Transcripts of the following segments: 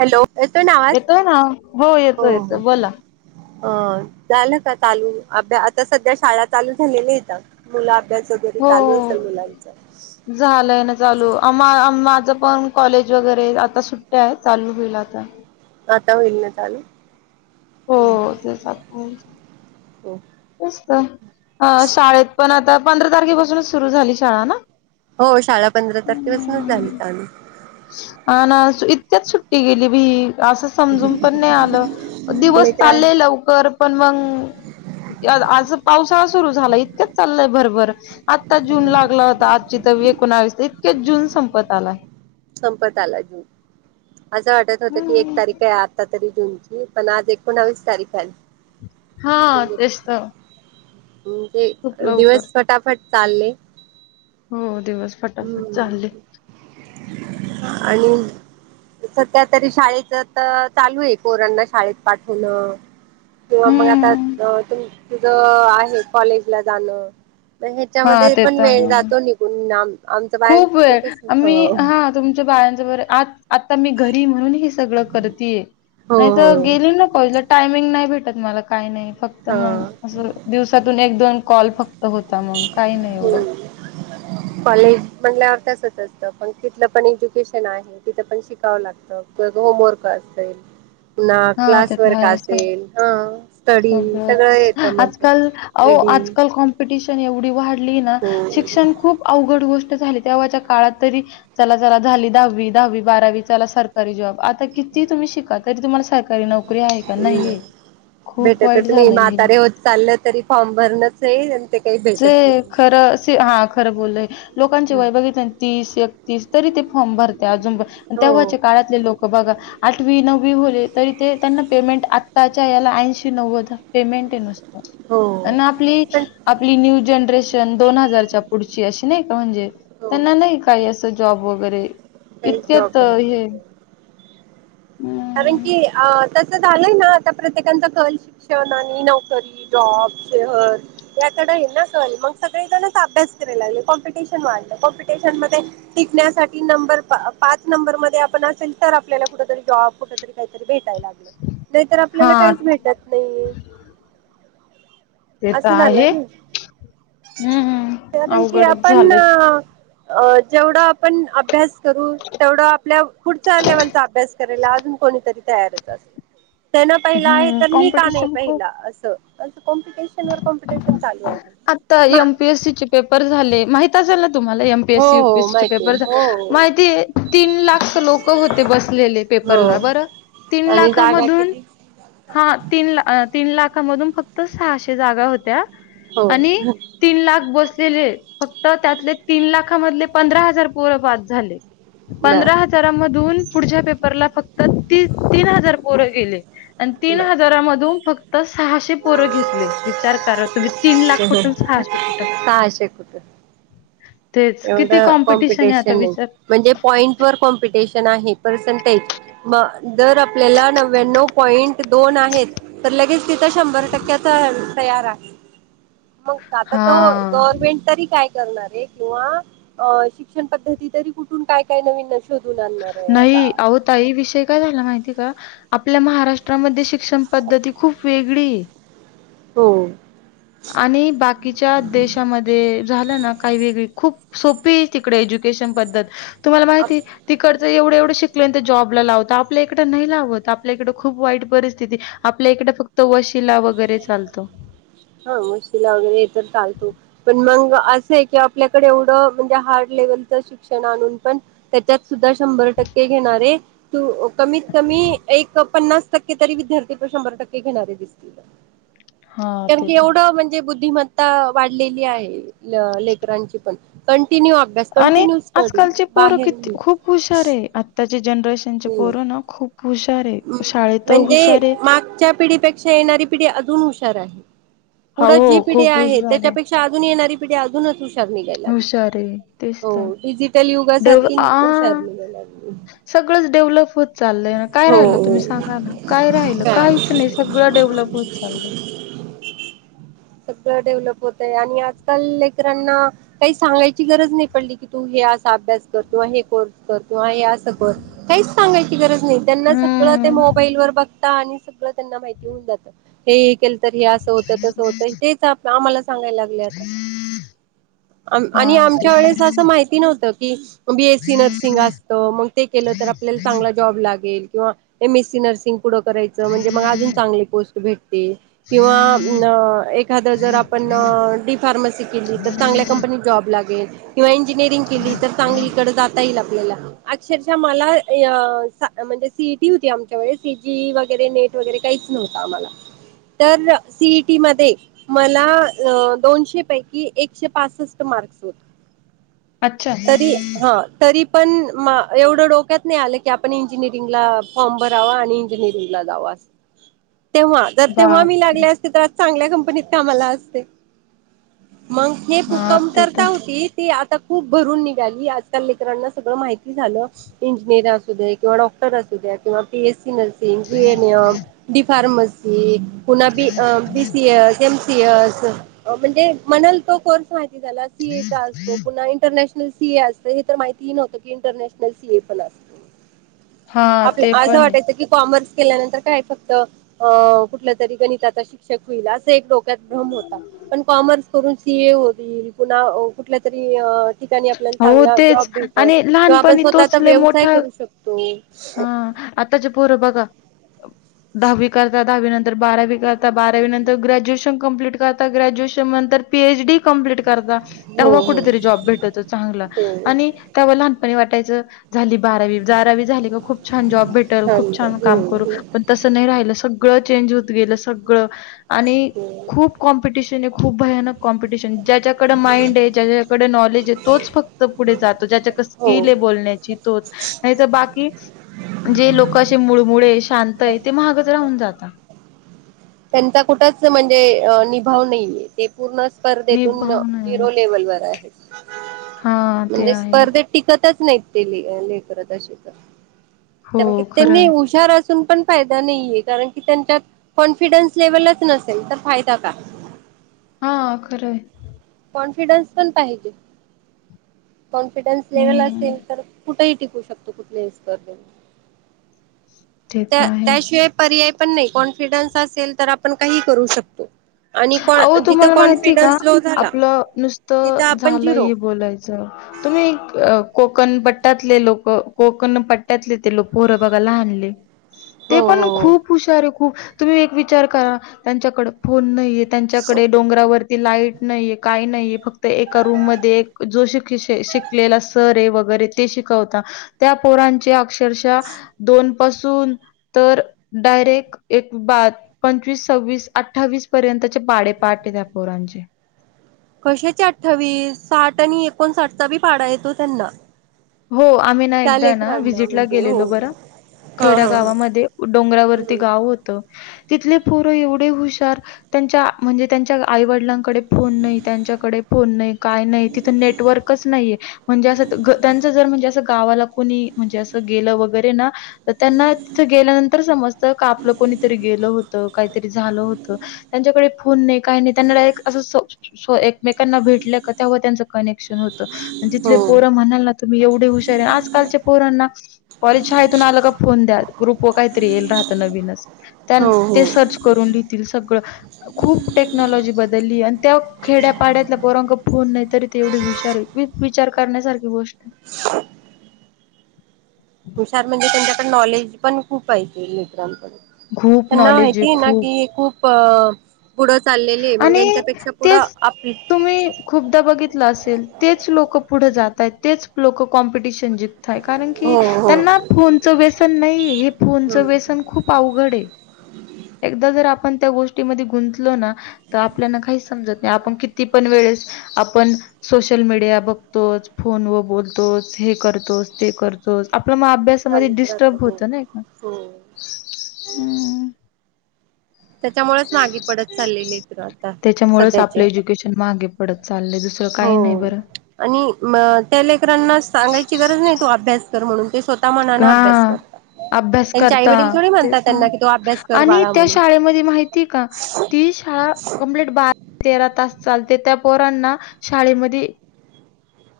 Hello येतोयना आवाज येतोय ना हो येतो हो येतो बोला अ झालं का चालू अभ्या आता सध्या शाळा चालू झालेली इथं मु हो झालंय ना चालू आम्हा आज पण कॉलेज वगैरे आता सुट्ट्या आहेत चालू होईल आता आता होईल ना चालू हो तेच हो त अ शाळेत पण आता पंधरा तारखेपासूनच सुरू झाली शाळा ना हो शाळा पंधरा तारखेपासूनच झाली ह ना इतक्यात सुट्टी गेली बी असं समजून पण नाही आलं दिवस लेकरां चालले लवकर पण मग आज पाऊसाळा सुरू झालं इतकंच चाललंय भरभर आत्ता जून लागला होता आजची तर एकोणावीस क्यात जून संपत आलाय. संपत आलाय हो असं वाटत होतं की एक तारीख हं. काय आता तरी दोन पण आज एकोणवीस तारख आली. हा म्हणजे तेच तर. खूप म्हणजे लवकर. दिवस फटाफट चालले. हो दिवस फटाफट चालले. हम्म आणि सध्या तरी शाळेच तर चालू आहे पोरांना शाळेत पाठवणं. किंवा मग आताु हं. अ तू तुझ आहे कॉलेज ला जाणं. मग हां, ह्याच्यामध्ये ते पण तर मेळ आहे. जातो निघून नाम खूप वेळ आम्ही हा तुमच्या बायांच बरय आत आता मी घरी म्हणून हे सगळं करतेय हो नाहीतर हो गेली ना कॉलेजला टायमिंग नाही भेट त मला काही नाही फक्त मग हा अस दिवसातून एक दोन कॉल फक्त त होता मग काही नाही एवढं. कॉलेज म्हटल्यावर तसच असत पण तिथलं पण एज्युकेशन आहे तिथं पण शिकावं लागतं परत होमवर्क आ असेल. ना हां, ते क्लास तर वर्क आहेच. असेल ह स्टडी सगळं सगळंच. येत मध्ये आजकाल अहो, रेडी आजकाल कॉम्पिटिशन एवढी वाढली ना हो शिक्षण खूप अवघड गोष्ट झाली तेव्हाच्या काळात तरी चला जरा झाली दहावी दहावी बारावी चला सरकारी जॉब आता किती तुम म्ही शिका तरी तुम्हाला सरकारी नोकरी आहे का नाहीए. भेटतच नाही म्हातारे होत चाललेत तरी फॉर्म भरणच ए आ चे खर सि हा खरं बोलय लोकांची हं. वय बघितलय तीस एक तीस तरी ते फॉर्म भरताय अजून हो, तेव्हाचे काळातले लोक बघा आठवी नव वी वाले तरी ते त्यांना पेमेंट आताच्या याला ऐन्शी नव्वद पेमेंट ए नुसतं, हो. त्यांना आपली पण आपली न्यू जनरेशन दोन हजारच्या पुढची अशी नाई का म्हणजे हो, त्यांना नाही काही अस जॉब वगैरे तेच इतक्यात जॉब वगैरे हे नको. कारण हम्म. की अ तस झालंय ना आता प्रत्येकच कल शिक्षण आणि नोकरी जॉब. शहर या कडे आहे ना कल मगं सगळे जण अभ्यास कराय लागले कॉम्पिटिशन वाढलय कॉम्पि टिशन टिकण्यासाठी नंबर पा पाच नंबर मध्ये आपण असेल तर आपल्याला कुठ तरी जॉब कुठ तरी काहीतरी भेटायला लागलं नाहीतर आपल्याला हा काहीच भेटत नाही. ते तर असं झालं आहे. ना हम्म कारण कि अवघडच आपण झालंय. अ जेवढा आपण अभ्यास करू तेवढा आपल्या पुढच्या लेवलचा अभ्यास करायला कोणीतरी तरी तयारच असतो त्यान पहिला आहे हम्म तर मी का नाही कॉम्पिटिशन खूप पहिला अस. आता मा एम पी एस सीचे पेपर झाले माहित असेल तुम्हाला हो एमपीएससी हो यपीएसीचे माहिती पेपर झा हो माहितीए तीन लाख लोक होते बसलेले पे हो पेपर ला बरं तीन आणि लाखा जागा मधून किती हा तीन ला तीन लाख खामधून फक्त सहाशे जागा होत्या हो आणि तीन लाख बसलेले. फक्त त्यातले तीन लाखामधले पंधरा हजार पोरं पास झाले. बर पंधरा हजारामधून पुढच्या पेपरला फक्त ती तीन हजार पोरं गेले. आणि तीन बर हजारामधून फक्त सहाशे पोरं घेत ले विचार करा तुम्ही तीन लाख कुठ सहाशे कुठं. सहाशे कुठे तेच किती एवढं आहे आता कॉम्पिटिशन ए विचार म्हणजे पॉइंट वर कॉम्पिटिशन आहे. पर्सनटेज म जर आपल्याला नव्याव पॉईंट दोन आहेत तर लगेच तित शंभर टक्क्याचा तयार आहे. मगं आता तो हा गव्हर्मेंट तरी काय करणार ए. किंवा अ शिक्षण पद्धती तरी कुठून काय काय नवीनच नाही आहो ताई विषय काय झाला माहिती का आपल्या महाराष्ट्रामध्ये शिक क्षण पद्धती खूप वेगळी हाय हो. आणि बाकीच्या देशामध्ये झालं ना काय वेगळी खूप सोपी हे तिकडे एज्युकेशन पद्धत तुम्हाला हो माहिती हे तिकड ज एवढं एवढं शिकल्या नतंर जॉबला लावता आपल्या इकडं नाही लावत आपल्या इकड खूप वाईट परिस्थिती आपल्या इक डे फक्त वशिला वगैरे चालतो. हा मशीला वगैरे तर चालतो पण मंग असं हे की आपल्याकडे एवढं म्हणजे हार्ड लेवल च शिक्षण आणून पण त्याच्यात सुद्धा शंभर टक्के घेणारे तू अ कमीत कमी एक पन्नास टक्के तरी विद्यार्थी प शंभर टक्के घेणारे दिसतील. [unintelligible] हां, काण ते की तर आहे. एवढं म्हणजे बुद्धिमत्ता वाढलेली आहे ल लेकरांची पण कण टीन्यु अभ्यास आणि कंटिन्यू स्टडी आजकालची बाहेर जनरेशनचे हो पोरं ना खूप हुशार हे शाळेत हुशार हे शा येणारी पिढी अजून हुशार हाय. पुढं जी हो, पिढी खूप आहे हुशार त्याच्यापेक्षा अजून येणारी पिढी अजूनच हुश शार निघायलाग हुशार आहे. तेच तर. हो डिजिटल डेव्ह युगासारखी न हुशार आ निघायलाग सगळंच डेव्हलप होत चाललंय ना काय राहिलं तुम्ही हो सांगा ना काय राहिल का काहीच नाही सगळं डेव्हलप होत चाललंय. [unintelligible] सगळं डेव्हलप होतय आणि आजकाल लेकरांना काई सांगायची गरज नही पडली की तु हे आस अभ्यास कर तू आ हे कोर्स कर किंवा हे असं कर काहीच सांगायची गरज नही. त्यांना सगळं ते हं. मोबाईल वर बघता आणि सगळं त्यांना माहिती होऊन जात हे केल तर हे असं होतं तसं होतं तेच आप आम्हाला सांगायल लागले आता आम आणि हां, ते आमच्या तर वेळेस आहे. असं माहिती नव्हत की बी एस सी नर्सिंग असतं मंग ते केलं तर आपल्याला चांगला जॉब लागेल किंवा एम एस सी नर्सिंग पुढं करायचं म्हणजे म अजून चांगली पोस्ट भेट टेल किंवा न एखाद जर आपण अ डी फार्मसी केली तर चांगल्या कंप उ जॉब लागेल. किंवा इंजिनिअरिंग केली तर चांगली कड जाता यिल आपल्याला अक्षरशः मला इ य अ था म्हणजे सी ई टी होती आमच्या वेळेस व सीटी वगैरे नेट वगैरे काहीच नव्हतं आम्हाला तर अ सीईटी मधे मला अ दोनशे पैकी एकशे पासष्ट म अच्छा. तरी हा तरी पण मा एवढं डोक्यात नाही आलं की आपण इंजिनिअरिंगला फॉर्म भरावा आणि इंजिनिअरिंग ला जाव आस [inaudible] तेव्हा जर तेव्हा मी बापरे! लागले असते त आज चांगल्या कंपनीत कामाला असते. मंग हे फु हां, ते तर कमतरता होती ती आत खूप भरून निघाली आजकाल लेकरांना सगळं माहिती झालं इंजिनियर असू दे किंवा डॉक्टर असू द्या या किंवा P S C nursing हे अन् य डी फार्मसी पुन्हा बी अ B C S, M C S अ म्हणजे म्हणाल तो कोर्स माहिती झाला सी ए चा असतो, इंरनॅशनल सी ए असत हे तर माहितीही नवतं की इंटरनॅशनल सी ए पण असतं. हां, आपल्या ते आसं पण आहे. वाटायचं की कॉमर्स केल्यानंतर काय फक्त अ कुठल्यातरी गणिताचा शिक्षक होईल आस ते एक डोक्यात भ्रम होता पण कॉमर्स करून सी ए होईल पुन्हा अ कुठल्यातरी अ ठिकाणी आपल्याला हो, चांगला तेच जॉब भेटल आणि किंवा आपण लहानपणी स्वतःचा व्यवसाय करू शकतो. हा आताचे पोरं बघा अब दहावी करता दहावी नंतर बारावी करता बारावी नंतर ग्रॅज्युएशन कंप्लीट करता ग्रॅज्युएशन मंतर पी एच डी कंप्लीट करता हो त्यामुळं हो कुठतरी जॉब भेटतो चांगला हो आणि त्यामुळे लहानपनी वाट टायचं झाली बारावी जारावी झा खूप छान जॉब भेटल खूप छान काम करू पण तसं नाही राहिलं सग गळं चेंज होत गेलं सगळ आणि हम्म खूप कॉम्पिटिशन हे खूप भयानक कॉम्पिटिशन ज्याच्याकड माइंड हे ज्याच्या कड नॉलेज हे तोच फक्त पुढे जातो ज्याच्याक हो. स्किल हे बोलण्याची तच नाही तरर बाकी जे लोके मुळमुळे शांत आहे ते महागच राहून जातात. त्यांचा कुठच म्हणजे निभाव नाहीये ते पूर्ण स्पर्धेतून निभाव नाही. झिरो लेव्हल वर आहेत. हां, ते म्हणजे आहे. स्पर्धेत टिकतच नाहीत. ते ले लेकरं तशीच असता. हो, कारण की खरं त्यांनी आहे. हुशार अस असून पण फायदा नाहीये कारण की त्यांच्यात कॉन्फि कॉन्फिडन्स लेवलच नसेल तर फायदा काय? हा खरं आहे. कॉन्फिडन्स पण पाहिजे कॉन्फिडन्स लेवल हं, असेल तर कुठिक टिकू शकतो कुठल्याही स्पर्धेत. ते तर आहे. त्याशिवाय पर्याय पण नाही कॉन्फिडन्स असेल तर आपण काही करू शकतो. आणि जिथं कॉन्फिडन्स लो झाला त नुसत तिथं आपण झालं झिरो हे बोलायचं तुम्ही कोकणपट्ट्यातले लोक कोकण पट्टाततले ते लोक पोहरं बघाला आणले. ते हो पण हो खूप हुशार आहे खूप तुम्ही एक विचार करा त्यांच्याकडे फोन नाही त्यांच्याकडे डोंगरावर ती लाईट नाहीये काही नाहीये फक्त एका रूम मध्ये एक जो श शिकलेला सर आहे वगैर ते शिकवता त्या पोरांची अक्षरशा दोन पासून तर डायरेक्ट एक ब पंचवीस, सव्वीस, अठ्ठावीस पर्यंतचे पाडे पाठ आहेत या पोरांचे. कशाचे अठ्ठावीस साठ आणि एकोणसाठचा बी पाडा येतो त्यांना. हो आम्ही ना त्या एकदा ना लेकरांना व्हिजिट ला म्हणजे हो गेलेलो बरं. हा खेड्या हा गावामध्ये डोंगरावरती ह गाव होतं. तिथले पोरं एवढे हुशार त्यांच्या म्हणजे त्यांच्या आईवडिलां कडे फोन नाही त्यांच्याकडे फोन का नाही तिथं नेटवर्कच नाहीे म्हणजे असं. त्यांचं जर म्हणजे असं गावाला कुणी म्हणजे असं गेलं वगैरे ना. तर त्यांना तिथं गेल्यानंतर समजत का आपलं कोणीतरी गेलं होतं काहीतरी झालं होतं. त्यांच्याकडे फोन नाही का नाही त्यांना डायरेक्ट अस. एकमेकांना भेटल्या का तेव्हा त्यांचं कनेक्शन होतं आणि तिथले हो पोर म्हणाल ना. एवढ हुशार आहे आणि आजकालच्या पोरांना कॉलेज, शाळेतून आलं का? फोन द्या ग्रुप वर काहीतरी येईल राहतं नवीनच त्या हो हो ते सर्च करून लिहतील सगळं. खूप टेक्नॉलॉजी बदलली आणि त्या खेड्यापाड्यातला पोरांक फोन नाही तरी ते एवढे हुशार है. विचार करण्यासारखी गोष्ट आहे हुशार म्हणजे त्यांच्याकडे नॉलेज पण खूप पाहिजे मित्रांकडनं. खूप त्यांना नॉलेज आहे माहितीय ना खूप की खूप अ. चाललेली आहे मग आणि यांच्यपेक्षा पुढं तेच - तुम्ही खूपदा बघितलं असेल तेच लोक पुढे जातय तेच लोक कॉम्पिटिशन जिंकताय कारण की हो हो त्यांना फोनचं व्यसन नाहीे हे हम्म फोनचं व्यसन खूप अवघड आहे. एकदा जर आपण त्या गोष्टीमध्ये गुंतलो ना तर आपल्याला काही समजत नाही आपण किती पण वेळ. आपण सोशल मीडिया बघतोच फोन व बोलतोच हे करतोच ते करो आप मग अभ्यासामध्ये चालूच राहत डिस्टर्ब हो होत नाही का. हो त्याच्यामुळेच मागे पडत चालले लेकरं आता त्याच्यामुळेच सध्याचे. आपलं एज्युकेशन मागे पडत चाललंय दुसरं हो, काही नाही बरं आणि म त्या लेकरांना सांगायच. गरज नाही तू अभ्यास कर म्हणुन ते स्वतः मनाने अभ्यास हा करतात, अभ्यास त्यांच्या आई करता वडील थोडी म्हणतात त्यांना कि तू अभ्यास कर बाळा म्हणून. मध्ये माहिती का ती शाळा कंप्लीट तेरा तास चालते त्या पोरांना शाळेमध्ये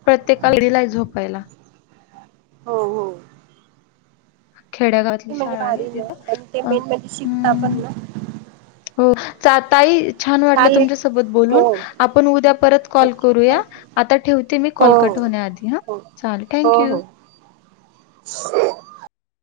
प्रत्येका [unintelligible] झोपायला. हो हो. खेड्यागावातली किती म्हणजे शाळा आहे भारी ना तिथं आणि ते अ मेन म्हणजे शिकता पण हम् ना हो. जाताई. छान वाटलं चालेल तुमच्यासोबत हो बोलून आपण उद्या परत कॉल ओके करूया थँक्यू आता ठेवते मी हो कॉल क हो होण्याआधी हा हो चालेल हो थँक यू. हो [inaudible]